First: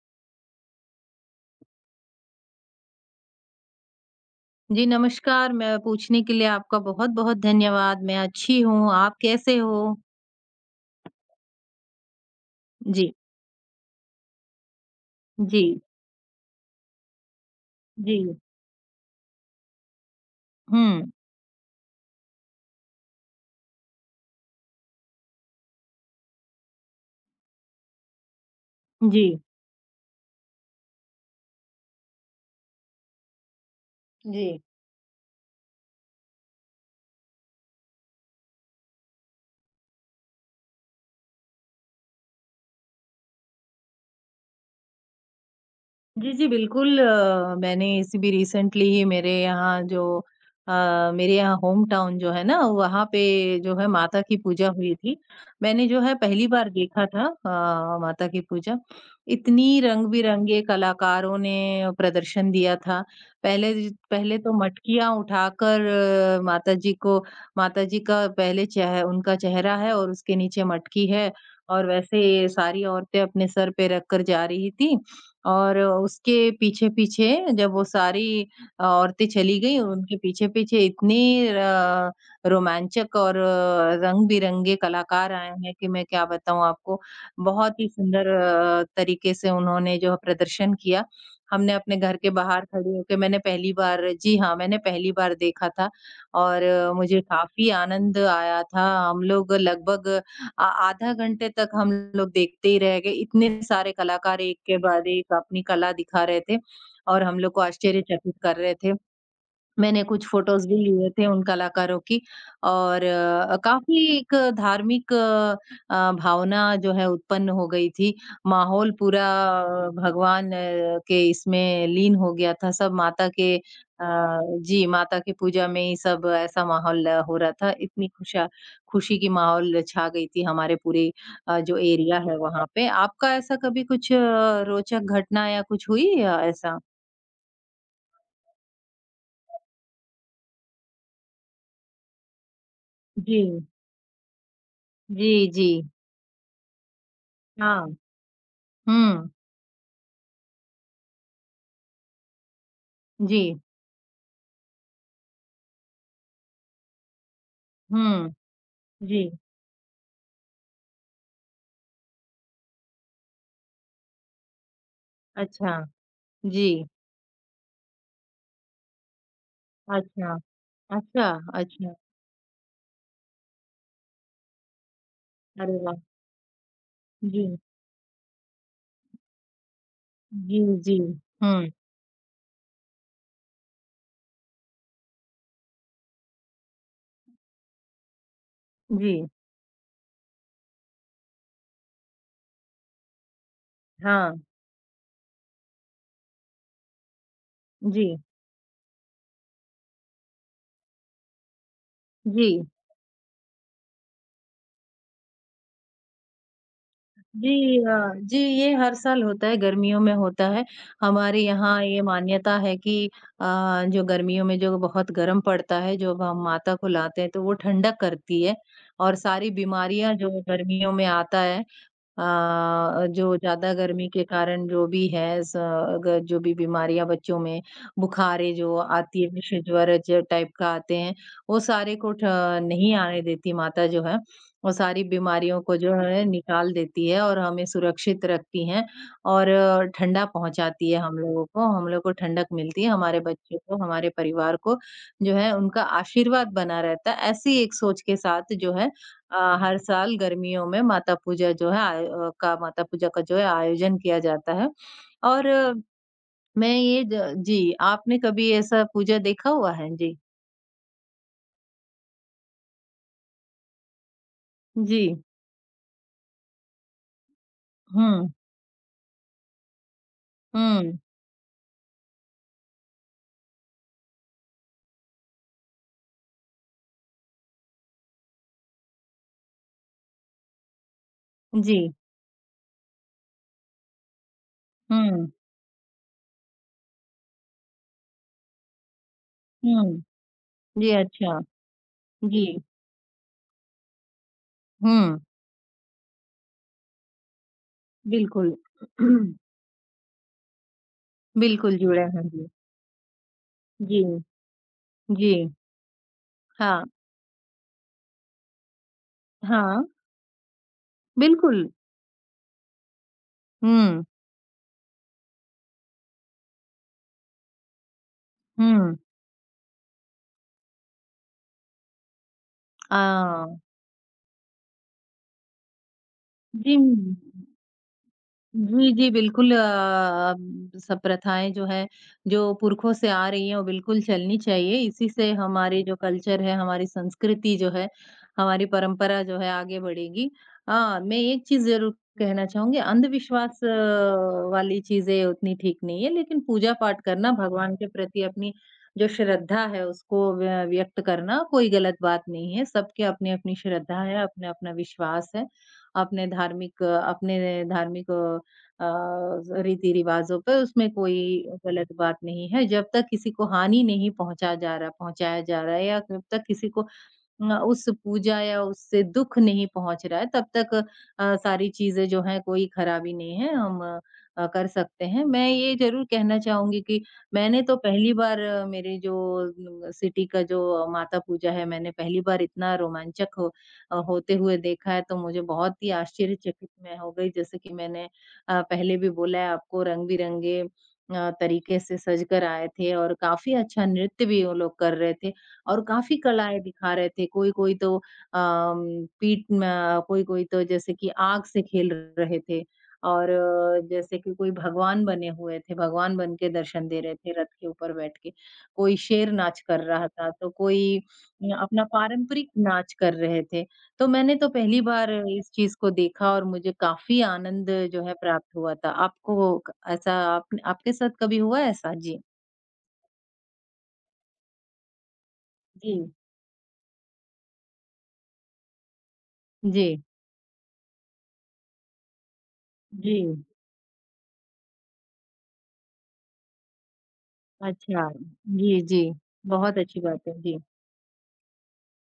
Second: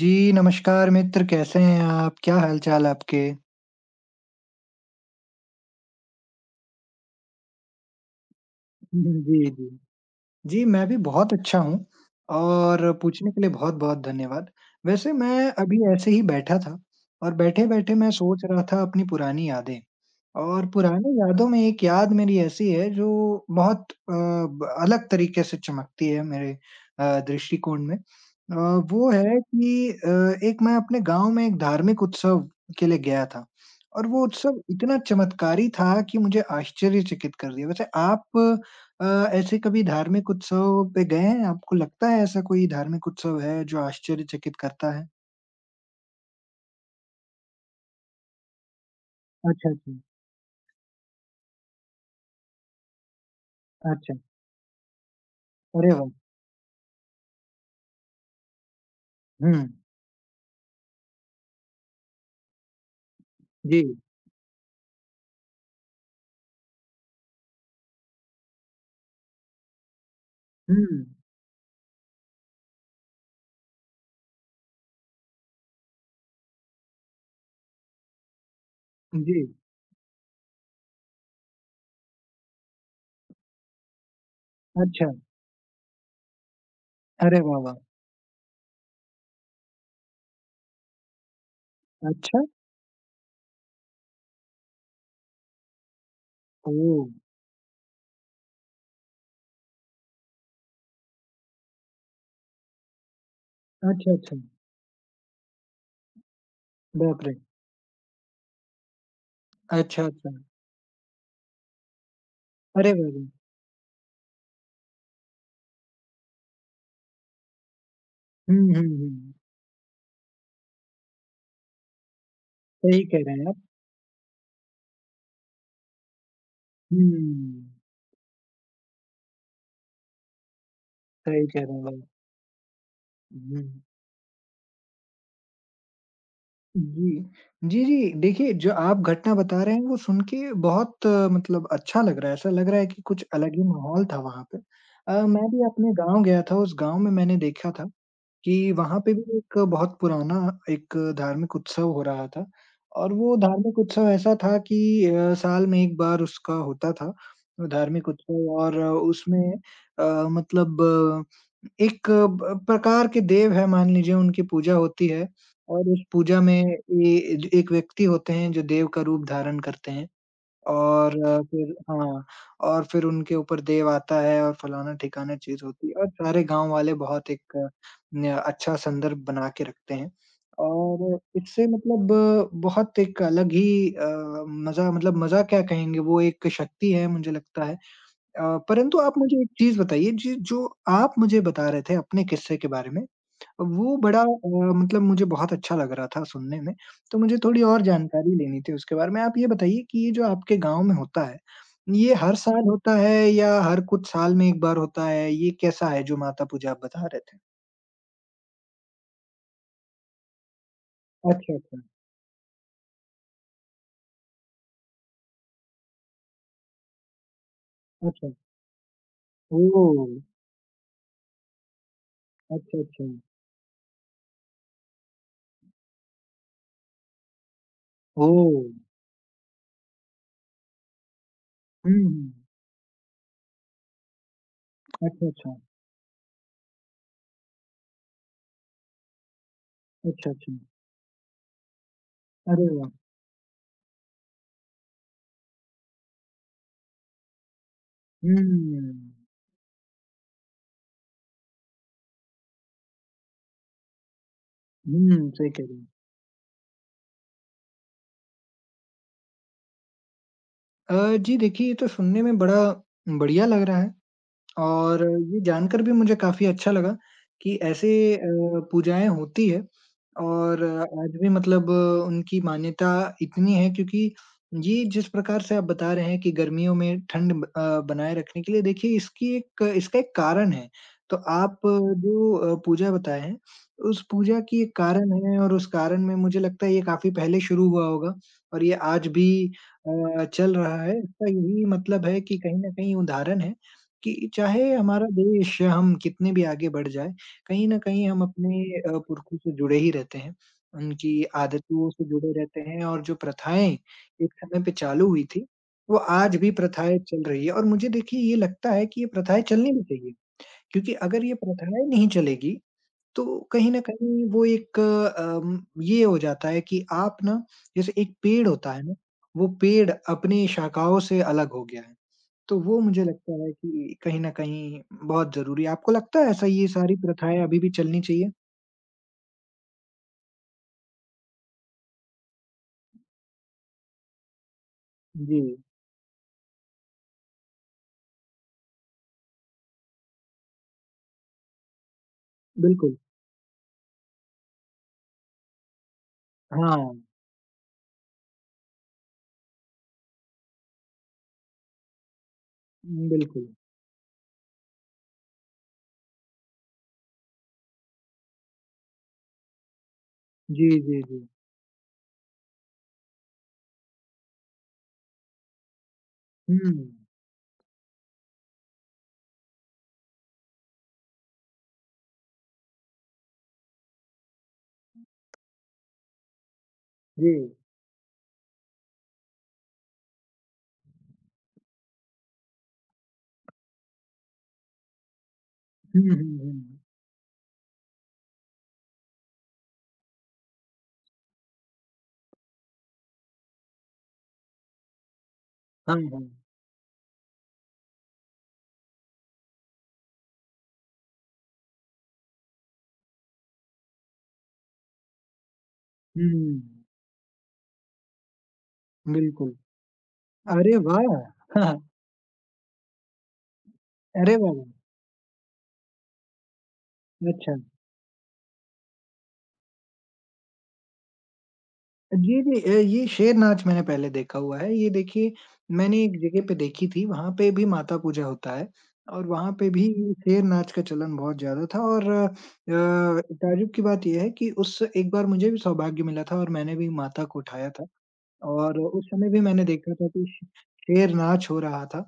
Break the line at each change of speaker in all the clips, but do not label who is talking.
जी, नमस्कार मित्र, कैसे हैं आप? क्या हाल-चाल आपके?
जी, नमस्कार। मैं पूछने के लिए आपका बहुत-बहुत धन्यवाद। मैं अच्छी हूँ, आप
जी,
कैसे
जी।
हो?
जी, मैं भी बहुत अच्छा हूँ और
जी,
पूछने के लिए बहुत-बहुत धन्यवाद। वैसे मैं
जी,
अभी ऐसे ही बैठा था और बैठे-बैठे मैं
जी।
सोच रहा था अपनी पुरानी यादें और
हुँ।
पुरानी यादों में एक याद मेरी ऐसी है जो बहुत अ, ब अलग तरीके से चमकती है मेरे दृष्टिकोण में। वो
जी,
है कि एक मैं अपने गाँव में एक धार्मिक उत्सव के लिए गया था और वो
जी।
उत्सव इतना चमत्कारी था कि मुझे आश्चर्यचकित कर दिया। वैसे आप अ, ऐसे कभी धार्मिक उत्सव पे गए हैं? आपको लगता है ऐसा कोई धार्मिक उत्सव है जो आश्चर्यचकित करता है?
जी, जी, बिल्कुल, मैंने इसी भी रिसेंटली ही
अच्छा, अच्छा।
अ, मेरे यहाँ होम टाउन जो है ना, वहाँ पे जो है
अच्छा,
माता की पूजा हुई थी। मैंने
अरे
जो
वाह!
है पहली बार देखा था माता की पूजा।
हुँ,
इतनी रंग-बिरंगे कलाकारों ने प्रदर्शन दिया था।
जी।
पहले तो मटकियाँ उठाकर अ, माता जी को माता जी का पहले चेह उनका चेहरा है और उसके नीचे
हुँ,
मटकी है और वैसे सारी औरतें अपने सर पे रखकर जा रही थी। और उसके पीछे-पीछे जब वो सारी औरतें
जी।
चली गईं, उनके पीछे-पीछे इतनी रोमांचक और रंग-बिरंगे
अच्छा,
कलाकार आए हैं कि मैं क्या बताऊँ आपको।
अरे वाह, वाह!
बहुत ही सुंदर तरीके से उन्होंने जो प्रदर्शन किया। हमने अपने घर के
अच्छा,
बाहर खड़े होके मैंने पहली बार जी हाँ, मैंने पहली बार देखा था। और
ओह!
मुझे काफ़ी आनंद आया था। हम लोग लगभग आधा घंटे तक हम लोग देखते ही रह गए, इतने सारे
अच्छा, अच्छा।
कलाकार एक के बाद एक अपनी कला दिखा रहे थे और
बाप रे!
हम लोग को आश्चर्यचकित कर रहे थे। मैंने
अच्छा,
कुछ
अच्छा।
फ़ोटोज़ भी लिए थे उन कलाकारों की।
अरे
और
वाह, वाह!
काफ़ी एक धार्मिक भावना जो है उत्पन्न हो गई थी।
हुँ, हुँ,
माहौल पूरा
हुँ।
भगवान के इसमें लीन हो गया था। सब
सही कह
माता
रहे हैं
के
आप।
जी, माता की पूजा में ही सब ऐसा माहौल हो रहा
हुँ,
था। इतनी खुशा खुशी की माहौल छा गई थी हमारे पूरे
सही कह
जो
रहे हैं, वाह!
एरिया है वहाँ पे। आपका ऐसा
हुँ।
कभी कुछ रोचक घटना या कुछ हुई ऐसा?
जी। जी, जी। देखिए, जो आप घटना बता रहे हैं वो सुन के बहुत अच्छा लग रहा है। ऐसा लग रहा है कि कुछ
जी।
अलग ही माहौल था वहाँ पे।
जी,
मैं भी
जी।
अपने गाँव गया था, उस गाँव में मैंने देखा था
हाँ।
कि वहाँ पे
हुँ।
भी एक बहुत पुराना एक धार्मिक उत्सव हो रहा था और वो
जी।
धार्मिक उत्सव ऐसा था कि साल में एक बार उसका होता था वो धार्मिक
हुँ।
उत्सव और
जी।
उसमें अ, मतलब एक ब प्रकार के देव हैं मान लीजिए, उनकी पूजा होती है
अच्छा।
और उस पूजा में
जी।
ये ज एक व्यक्ति होते हैं जो देव का रूप धारण करते हैं
अच्छा।
और
अच्छा,
फिर
अच्छा।
हाँ, और फिर उनके ऊपर देव आता है और फलाना-ठिकाना चीज़
अरे
होती है
वाह!
और सारे गाँव वाले बहुत
जी।
एक अ, न अच्छा संदर्भ बना के रखते हैं
जी, जी।
और इससे
हुँ।
बहुत एक अलग ही मज़ा क्या कहेंगे, वो एक शक्ति है मुझे लगता है। परंतु
जी।
आप मुझे एक चीज़ बताइए जी जो आप मुझे बता रहे थे अपने किस्से के बारे में, वो बड़ा अ,
हाँ।
मतलब मुझे बहुत अच्छा लग रहा था सुनने में, तो मुझे थोड़ी और
जी।
जानकारी लेनी थी उसके बारे में। आप ये बताइए कि ये जो आपके गाँव में होता है, ये हर
जी।
साल होता है या हर कुछ साल में एक बार होता है? ये कैसा है जो माता पूजा आप बता रहे थे?
जी, जी ये हर साल होता है, गर्मियों में होता है। हमारे
अच्छा,
यहाँ
अच्छा।
ये मान्यता है कि अ, जो गर्मियों में जो बहुत गर्म पड़ता है, जो अब हम माता को लाते हैं तो वो ठंडक
अच्छा।
करती है और सारी
ओह!
बीमारियाँ जो गर्मियों में आता है, अ,
अच्छा, अच्छा।
जो ज़्यादा गर्मी के कारण जो भी है स अगर जो भी बीमारियाँ बच्चों में, बुखारें
ओह!
जो आती है, विशेष ज्वर ज टाइप का आते हैं, वो सारे को ठ
हुँ।
नहीं आने देती माता जो है। वो सारी
अच्छा, अच्छा।
बीमारियों को जो है निकाल देती है और हमें सुरक्षित रखती हैं। और ठंडा
अच्छा, अच्छा।
पहुँचाती है हम लोगों को, हम लोग को ठंडक
अरे
मिलती है,
वाह!
हमारे बच्चों को, हमारे परिवार को जो है उनका आशीर्वाद बना रहता है। ऐसी एक सोच के
हुँ।
साथ जो है हर साल गर्मियों में माता पूजा जो है का माता पूजा का जो है आयोजन किया जाता है।
हुँ,
और
सही कह
अ,
रहे हैं।
मैं ये ज जी, आपने कभी ऐसा पूजा देखा हुआ है? जी।
जी देखिए, ये तो सुनने में बड़ा बढ़िया लग रहा है।
जी।
और ये जानकर भी मुझे काफ़ी अच्छा लगा कि ऐसे अ,
हुँ,
पूजाएँ होती हैं और अ,
हुँ।
आज भी मतलब अ, उनकी मान्यता इतनी है क्योंकि ये जिस प्रकार से आप बता रहे हैं कि गर्मियों में बनाए रखने के लिए देखिए इसकी एक इसका एक कारण है। तो आप
जी।
जो पूजा बताए हैं, उस पूजा की एक कारण
हुँ,
है और उस कारण में मुझे लगता है ये काफ़ी पहले शुरू हुआ होगा और ये आज भी
हुँ।
चल रहा
जी,
है। इसका
अच्छा।
यही मतलब है कि कहीं
जी।
न कहीं उदाहरण है कि चाहे हमारा
हुँ,
देश हम कितने भी आगे बढ़ जाए, कहीं न कहीं हम
बिल्कुल।
अपने पुरखों से जुड़े ही रहते हैं। उनकी
बिल्कुल
आदतों
जुड़े
से
हैं।
जुड़े
जी।
रहते हैं और जो प्रथाएँ
जी,
एक समय पे चालू हुई
जी।
थी, वो आज भी
हाँ,
प्रथाएँ चल रही है और मुझे देखिए ये लगता है कि ये प्रथाएँ चलनी भी
हाँ,
चाहिए। क्योंकि अगर ये
बिल्कुल।
प्रथाएँ नहीं चलेगी, तो कहीं न
हुँ,
कहीं वो एक ये हो जाता है कि आप ना जैसे एक पेड़ होता है ना,
हुँ।
वो पेड़ अपनी शाखाओं से अलग हो गया है। तो वो
अ,
मुझे लगता है कि कहीं न कहीं बहुत ज़रूरी है। आपको लगता है ऐसा ये
जी।
सारी प्रथाएँ अभी भी चलनी चाहिए?
जी, जी, बिल्कुल, सब प्रथाएँ जो हैं, जो पुरखों से आ रही हैं, वो बिल्कुल चलनी चाहिए। इसी से
जी,
हमारे जो कल्चर है, हमारी संस्कृति जो है, हमारी परंपरा जो है, आगे बढ़ेगी। हाँ, मैं एक चीज़ ज़रूर कहना चाहूँगी,
बिल्कुल।
अंधविश्वास वाली चीज़ें उतनी ठीक नहीं है, लेकिन
हाँ,
पूजा-पाठ करना, भगवान के प्रति अपनी जो श्रद्धा है, उसको व्यक्त करना कोई गलत बात नहीं है। सबके
बिल्कुल।
अपनी-अपनी श्रद्धा है, अपना-अपना विश्वास है, अपने धार्मिक अ, रीति-रिवाज़ों पे
जी,
उसमें
जी,
कोई
जी।
गलत बात नहीं है, जब तक किसी को हानि नहीं पहुँचाया जा रहा है या जब तक किसी को
हुँ,
उस पूजा या उससे दुःख नहीं पहुँच रहा है, तब तक सारी चीज़ें जो हैं कोई खराबी नहीं है, हम कर सकते हैं। मैं ये ज़रूर कहना चाहूँगी कि
जी।
मैंने तो पहली बार मेरे जो सिटी का जो माता पूजा है, मैंने पहली बार इतना रोमांचक होते हुए देखा है, तो मुझे बहुत ही
हुँ, हुँ,
आश्चर्यचकित
हुँ।
मैं हो गई। जैसे कि मैंने पहले भी बोला है आपको, रंग-बिरंगे तरीके से सज कर आए थे और काफ़ी अच्छा नृत्य भी वो लोग कर रहे थे। और
हाँ,
काफ़ी
हाँ।
कलाएँ दिखा रहे थे। कोई-कोई तो अम, पीठ म कोई-कोई तो जैसे कि आग से खेल रहे थे और, जैसे कि कोई भगवान बने हुए थे, भगवान बन के
हुँ,
दर्शन दे रहे थे रथ के ऊपर बैठ के। कोई शेर
बिल्कुल।
नाच कर रहा था, तो
अरे
कोई
वाह!
अपना पारंपरिक नाच कर रहे थे। तो मैंने
अरे
तो
वाह!
पहली बार इस चीज़ को देखा और मुझे काफ़ी
अच्छा।
आनंद जो है प्राप्त हुआ था। आपको क ऐसा आप आपके साथ कभी हुआ है ऐसा? जी।
जी, जी। ये शेर नाच मैंने पहले देखा हुआ है। ये देखिए
जी।
मैंने एक जगह पे देखी थी, वहाँ पे भी माता पूजा होता है और वहाँ पे भी
जी।
शेर नाच का चलन बहुत ज़्यादा था और
जी।
ताज्जुब की बात ये है कि उस एक बार मुझे भी सौभाग्य मिला था और मैंने भी माता को उठाया था।
अच्छा,
और
जी, जी।
उस समय भी मैंने
बहुत
देखा
अच्छी
था
बात
कि
है।
श
जी,
शेर नाच हो रहा था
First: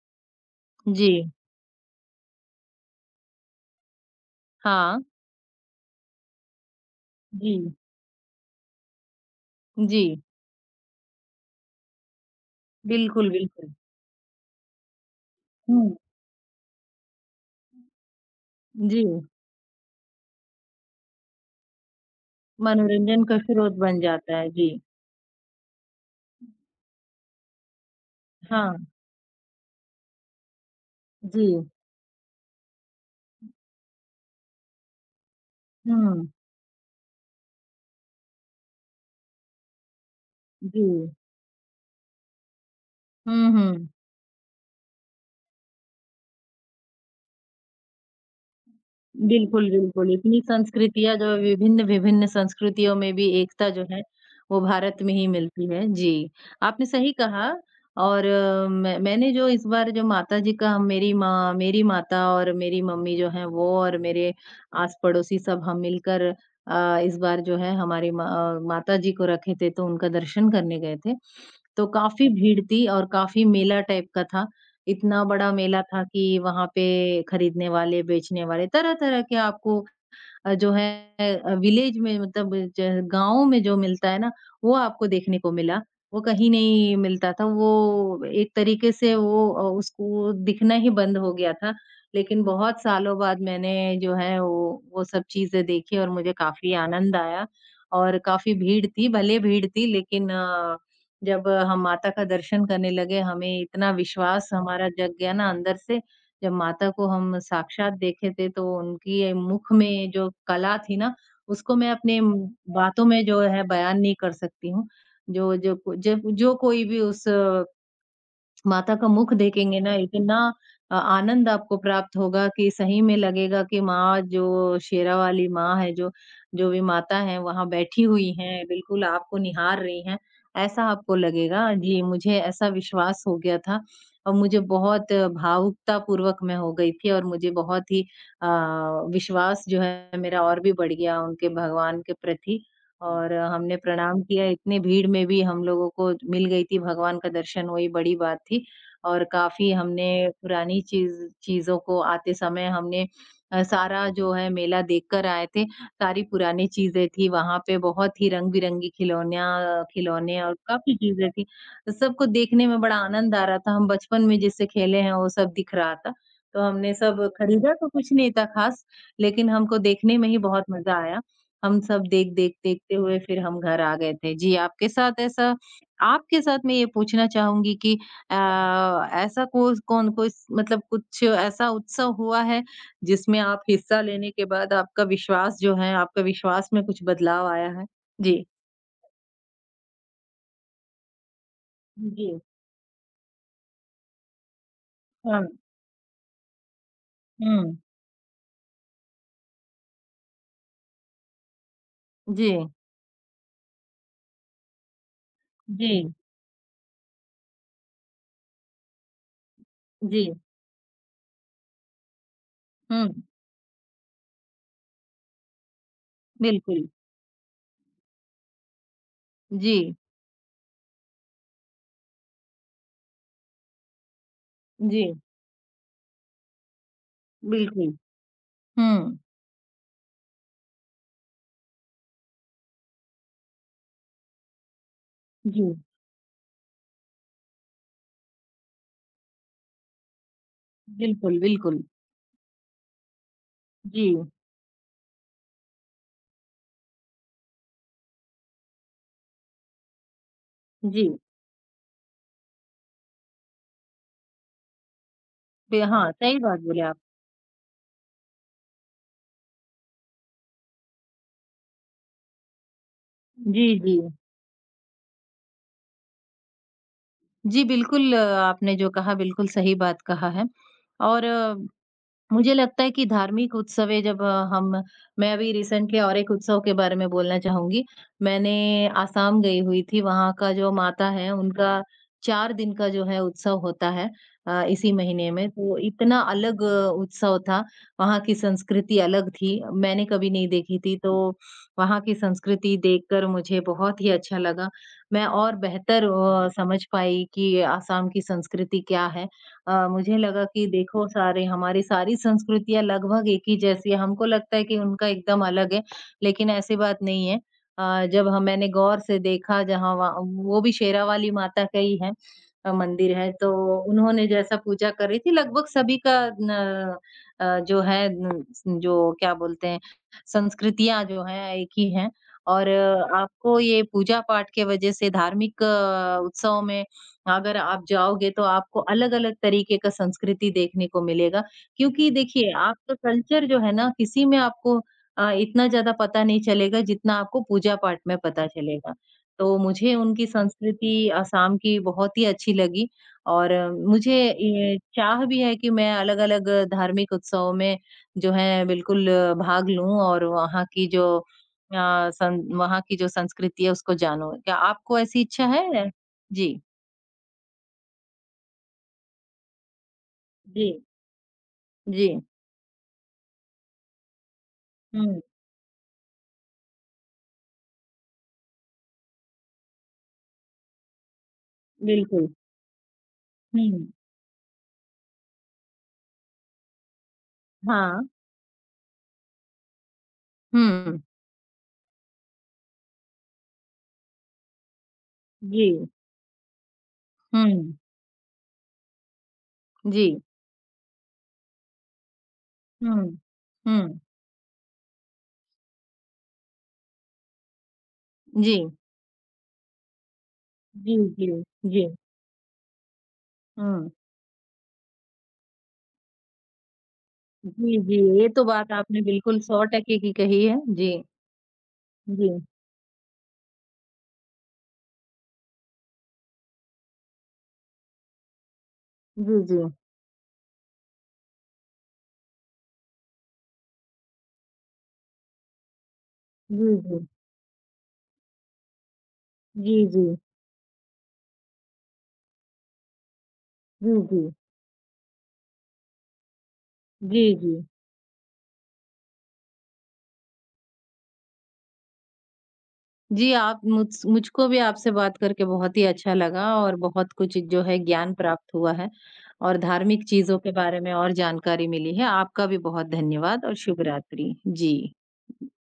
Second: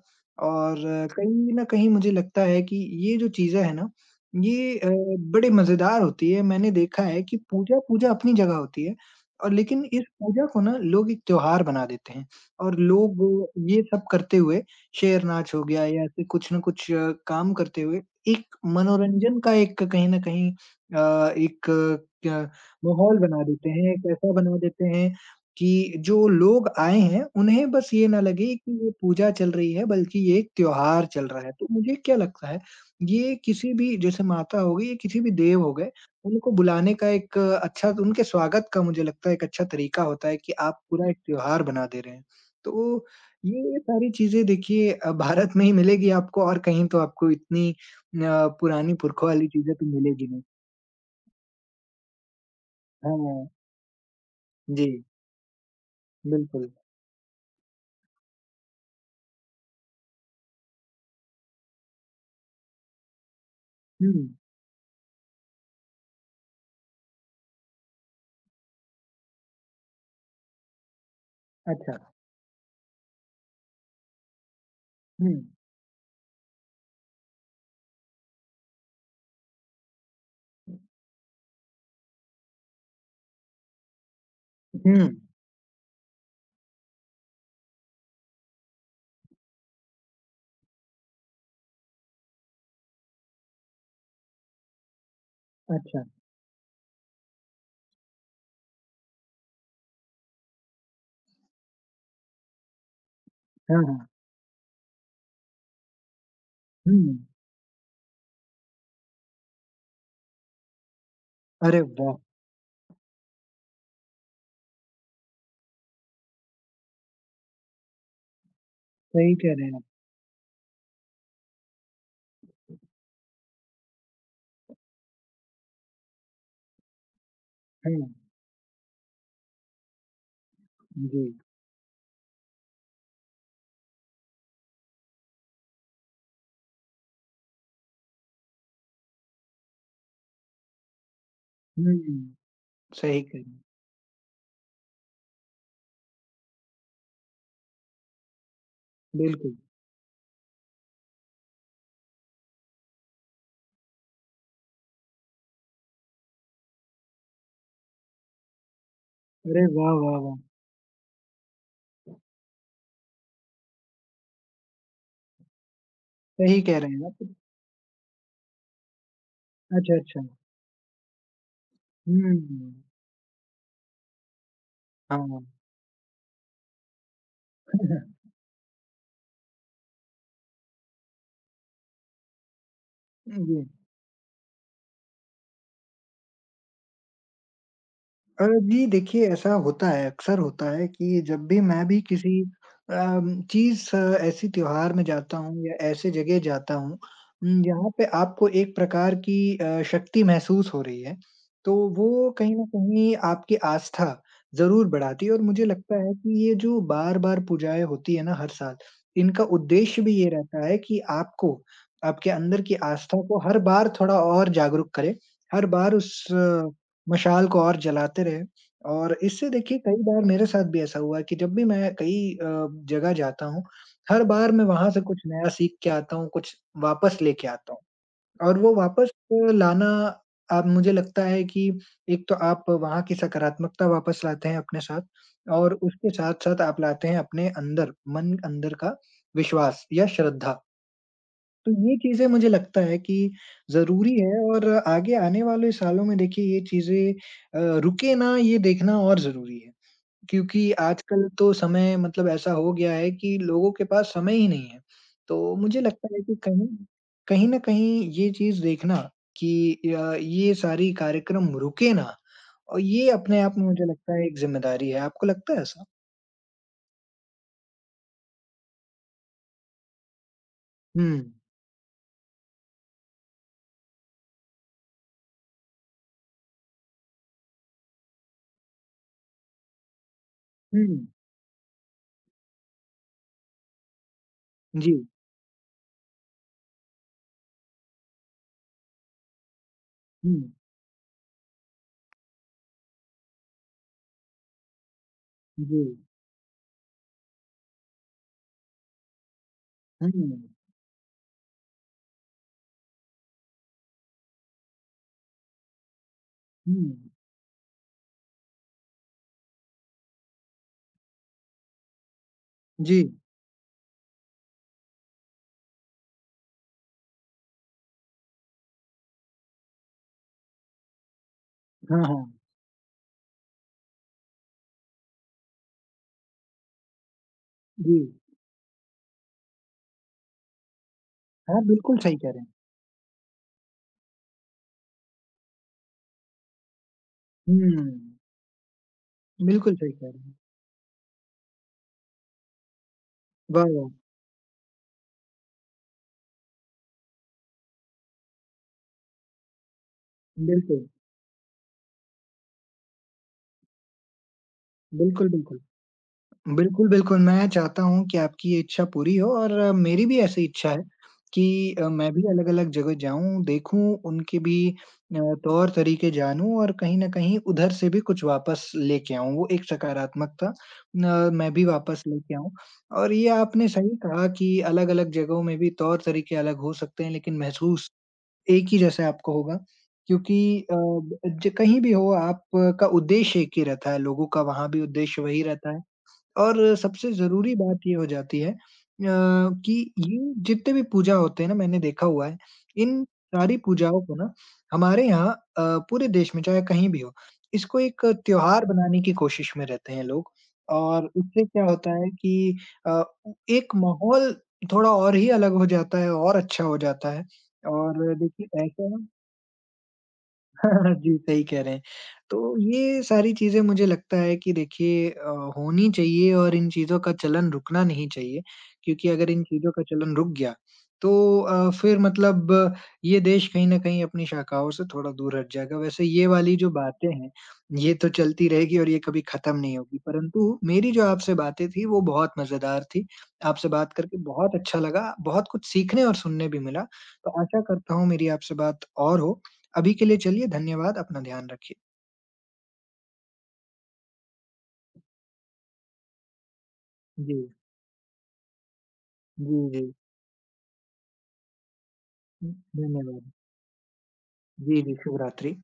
और
जी,
कहीं न कहीं मुझे लगता है कि ये जो चीज़ें हैं ना, ये
हाँ,
बड़े मज़ेदार होती है। मैंने देखा है कि
जी,
पूजा पूजा अपनी जगह होती है और लेकिन
जी।
इस पूजा को ना लोग एक त्योहार बना देते हैं और
बिल्कुल,
लोग
बिल्कुल।
ये सब करते हुए शेर नाच हो गया
हुँ,
या ऐसे कुछ न कुछ काम करते हुए एक
जी,
मनोरंजन का एक कहीं न कहीं अ, एक अ, क्या माहौल
मनोरंजन का
बना देते
स्रोत
हैं,
बन
एक ऐसा
जाता है।
बना
जी,
देते हैं कि जो लोग आए हैं, उन्हें बस ये ना लगे कि
हाँ,
ये पूजा चल रही है, बल्कि ये एक त्योहार चल रहा
जी,
है। तो मुझे क्या लगता है, ये किसी भी जैसे माता हो गई, ये किसी भी देव हो गए,
हुँ,
उनको बुलाने का एक अच्छा उनके स्वागत का मुझे लगता है एक अच्छा तरीका होता है कि आप
जी।
पूरा एक त्योहार बना दे रहे हैं। तो
हुँ,
ये
हुँ।
सारी चीज़ें देखिए भारत में ही मिलेगी आपको और कहीं तो आपको इतनी पुरानी पुरखों वाली
बिल्कुल,
चीज़ें तो
बिल्कुल,
मिलेगी
इतनी
नहीं।
संस्कृतियाँ जो विभिन्न-विभिन्न संस्कृतियों में भी
हाँ,
एकता जो है, वो
जी,
भारत में ही मिलती है। जी,
बिल्कुल।
आपने सही कहा। और मैंने जो इस बार जो माताजी का मेरी माता और मेरी मम्मी जो हैं वो और
हुँ,
मेरे आस-पड़ोसी सब हम मिलकर इस बार जो है हमारी माताजी को रखे थे, तो उनका दर्शन करने गए थे। तो
अच्छा।
काफ़ी भीड़ थी और काफ़ी मेला टाइप का था, इतना
हुँ।
बड़ा मेला था कि वहाँ पे खरीदने वाले, बेचने वाले तरह-तरह के आपको जो है विलेज में मतलब ज गाँव में जो मिलता है ना, वो
हुँ।
आपको देखने को मिला। वो कहीं नहीं मिलता था। वो एक तरीके से वो उसको दिखना ही बंद हो गया था। लेकिन बहुत सालों बाद मैंने जो है वो सब चीज़ें देखी
अच्छा,
और मुझे काफ़ी आनंद आया। और काफ़ी भीड़ थी, भले भीड़ थी लेकिन, जब हम माता का दर्शन करने लगे, हमें
हाँ,
इतना
हाँ।
विश्वास हमारा जग गया ना अंदर से। जब माता
हुँ,
को हम साक्षात देखे थे तो उनकी ये मुख में जो कला थी ना, उसको
अरे
मैं
वाह!
अपने बातों में जो है बयान नहीं कर सकती हूँ। जो जो जो जो कोई भी उस माता का मुख
सही कह रहे हैं
देखेंगे
आप।
ना, इतना आनंद आपको प्राप्त होगा कि सही में लगेगा कि माँ जो शेरा वाली माँ है, जो जो भी माता है वहां
हाँ,
बैठी हुई हैं बिल्कुल आपको निहार रही हैं, ऐसा आपको
जी।
लगेगा। जी, मुझे ऐसा विश्वास हो गया था और मुझे बहुत भावुकता पूर्वक मैं हो गई थी और मुझे बहुत ही विश्वास जो है मेरा और भी बढ़ गया उनके
हुँ,
भगवान के प्रति।
सही कह
और
रहे हैं,
हमने प्रणाम किया, इतनी भीड़ में भी हम लोगों को मिल गई थी भगवान का दर्शन, वही बड़ी बात थी। और
बिल्कुल।
काफ़ी हमने पुरानी चीज़ों को आते समय हमने सारा जो है मेला देख कर आए थे, सारी पुरानी चीज़ें थी वहाँ पे, बहुत ही रंग-बिरंगी
अरे
खिलौनियाँ
वाह, वाह, वाह!
खिलौने और काफ़ी चीज़ें थी। सबको देखने में बड़ा आनंद आ रहा था, हम बचपन में जिससे खेले हैं वो सब दिख रहा था। तो
सही कह रहे
हमने
हैं
सब
आप।
खरीदा तो कुछ नहीं था ख़ास, लेकिन हमको
अच्छा,
देखने
अच्छा।
में ही बहुत मज़ा आया। हम सब
हुँ,
देख-देख देखते हुए फिर हम घर आ गए थे। जी,
हाँ।
आपके साथ मैं ये पूछना चाहूँगी कि अ, ऐसा कोस कौन कोई स मतलब कुछ ऐसा उत्सव हुआ है, जिसमें
जी।
आप हिस्सा लेने के बाद आपका विश्वास में कुछ बदलाव आया है? जी।
जी देखिए, ऐसा होता है, अक्सर होता है कि जब भी मैं भी
जी,
किसी चीज़ ऐसी त्योहार में जाता
हाँ।
हूँ या ऐसे जगह जाता हूँ
हुँ।
जहाँ पे आपको एक प्रकार की शक्ति महसूस हो रही है, तो वो
जी,
कहीं न कहीं आपकी आस्था ज़रूर बढ़ाती है और मुझे लगता
जी,
है कि ये जो बार-बार पूजाएँ होती है ना हर साल, इनका उद्देश्य भी
जी।
ये रहता है कि आपको, आपके अंदर की
हुँ,
आस्था को हर बार थोड़ा और जागरूक करे, हर बार उस
बिल्कुल।
मशाल को और जलाते रहे और इससे देखिए
जी,
कई बार मेरे साथ भी ऐसा हुआ है कि जब भी मैं कई जगह जाता हूँ, हर बार मैं वहाँ से
जी,
कुछ नया सीख के आता हूँ, कुछ वापस लेके आता हूँ
बिल्कुल।
और वो वापस
हुँ,
लाना अब मुझे लगता है कि एक तो आप वहाँ की सकारात्मकता वापस लाते हैं अपने साथ
जी,
और उसके साथ-साथ आप लाते हैं अपने अंदर का विश्वास या श्रद्धा।
बिल्कुल,
तो
बिल्कुल।
ये चीज़ें मुझे लगता है कि
जी,
ज़रूरी है और आगे आने वाले सालों में देखिए ये चीज़ें रुके ना ये देखना और ज़रूरी है। क्योंकि
जी।
आजकल तो समय मतलब ऐसा हो गया है कि लोगों के पास समय ही नहीं है। तो
बे
मुझे लगता
हाँ,
है कि
सही बात
कहीं
बोले आप।
कहीं न कहीं ये चीज़ देखना कि ये सारी कार्यक्रम रुके ना और ये अपने आप
जी,
में मुझे
जी।
लगता है एक ज़िम्मेदारी है। आपको लगता है ऐसा?
जी, बिल्कुल, आपने जो कहा बिल्कुल सही बात कहा है।
हुँ,
और मुझे लगता है कि धार्मिक उत्सवें जब अ, हम मैं अभी रिसेंटली और एक उत्सव के बारे में बोलना चाहूँगी। मैंने आसाम गई हुई थी, वहाँ का जो
हुँ,
माता है, उनका 4 दिन का जो है उत्सव होता है इसी
जी,
महीने में। तो इतना अलग उत्सव था, वहाँ की संस्कृति अलग थी, मैंने कभी
हुँ,
नहीं देखी थी। तो वहाँ की संस्कृति देखकर मुझे बहुत ही अच्छा लगा। मैं और
जी,
बेहतर समझ पाई कि आसाम की संस्कृति क्या है।
हुँ,
मुझे लगा कि देखो सारे हमारी सारी संस्कृतियाँ लगभग एक ही जैसी है, हमको लगता है कि उनका एकदम अलग है, लेकिन ऐसी
हुँ,
बात नहीं है। जब ह मैंने गौर से देखा, जहाँ वहाँ वो भी शेरावाली माता का ही है,
जी,
मंदिर है, तो उन्होंने जैसा पूजा कर रही थी लगभग सभी का, न अ, जो है न जो क्या बोलते हैं, संस्कृतियाँ जो हैं एक ही
हाँ,
हैं।
हाँ।
और आपको ये पूजा-पाठ के वजह से धार्मिक उत्सव में अगर आप
जी।
जाओगे तो आपको अलग-अलग तरीके का संस्कृति देखने को मिलेगा,
हाँ, बिल्कुल
क्योंकि
सही कह रहे हैं।
देखिए आपका कल्चर जो है ना किसी में आपको इतना ज़्यादा पता नहीं चलेगा जितना आपको
हुँ,
पूजा-पाठ में पता चलेगा। तो
बिल्कुल सही
मुझे
कह रहे
उनकी
हैं।
संस्कृति असम की बहुत ही अच्छी लगी। और
वाह, वाह!
मुझे ये चाह भी है कि मैं अलग-अलग धार्मिक उत्सवों में जो है बिल्कुल, भाग लूँ और
बिल्कुल,
वहाँ की जो संस्कृति है उसको जानूँ। क्या आपको ऐसी
बिल्कुल,
इच्छा
बिल्कुल।
है? जी।
बिल्कुल, बिल्कुल, मैं चाहता हूँ कि आपकी ये इच्छा पूरी हो और मेरी भी ऐसी इच्छा
जी,
है कि
जी।
मैं भी अलग-अलग जगह जाऊँ, देखूँ, उनके भी अ,
हुँ,
तौर-तरीके जानूँ और कहीं न कहीं उधर से भी कुछ वापस लेके आऊँ, वो एक सकारात्मकता न मैं भी वापस
बिल्कुल।
लेके आऊँ। और ये आपने
हुँ,
सही कहा कि अलग-अलग जगहों में भी तौर-तरीके अलग हो सकते हैं, लेकिन महसूस
हाँ।
एक ही जैसे आपको होगा क्योंकि अ,
हुँ।
ज कहीं भी हो आपका उद्देश्य एक ही रहता है, लोगों का वहाँ भी उद्देश्य वही रहता है
जी,
और सबसे ज़रूरी
हुँ।
बात ये हो जाती है कि
जी।
ये जितने भी पूजा होते हैं ना मैंने देखा हुआ है, इन
हुँ।
सारी
हुँ,
पूजाओं को ना हमारे यहाँ पूरे देश में चाहे कहीं भी हो, इसको एक
जी।
त्योहार बनाने की कोशिश में रहते हैं लोग
जी,
और
जी,
उससे क्या
जी।
होता है कि अ, एक
हुँ।
माहौल थोड़ा और ही अलग हो जाता है और अच्छा हो जाता है
जी, जी,
और
ये तो
देखिए
बात
ऐसा
आपने बिल्कुल 100% की कही है। जी।
जी, सही कह रहे हैं।
जी,
तो ये सारी चीज़ें मुझे लगता है कि देखिए होनी चाहिए और इन चीज़ों का चलन रुकना नहीं चाहिए, क्योंकि अगर
जी,
इन
जी।
चीज़ों का चलन रुक गया, तो फिर ये देश कहीं न कहीं अपनी शाखाओं से थोड़ा दूर हट जाएगा। वैसे ये वाली जो
जी, जी।
बातें हैं, ये तो चलती रहेगी और ये कभी खत्म
जी,
नहीं होगी,
जी।
परंतु मेरी जो आपसे बातें थी, वो बहुत मज़ेदार थी। आपसे बात
जी,
करके
जी।
बहुत अच्छा लगा, बहुत कुछ सीखने और सुनने भी मिला।
जी,
तो
जी।
आशा करता हूँ मेरी आपसे बात और हो। अभी के लिए चलिए धन्यवाद, अपना ध्यान रखिए।
जी, आप मुझको भी आपसे बात करके बहुत ही अच्छा लगा और बहुत
जी।
कुछ जो है ज्ञान प्राप्त हुआ है और
जी, जी।
धार्मिक चीज़ों के बारे में और जानकारी मिली है। आपका भी बहुत
धन्यवाद।
धन्यवाद और शुभ रात्रि। जी।
जी, जी, शुभ रात्रि।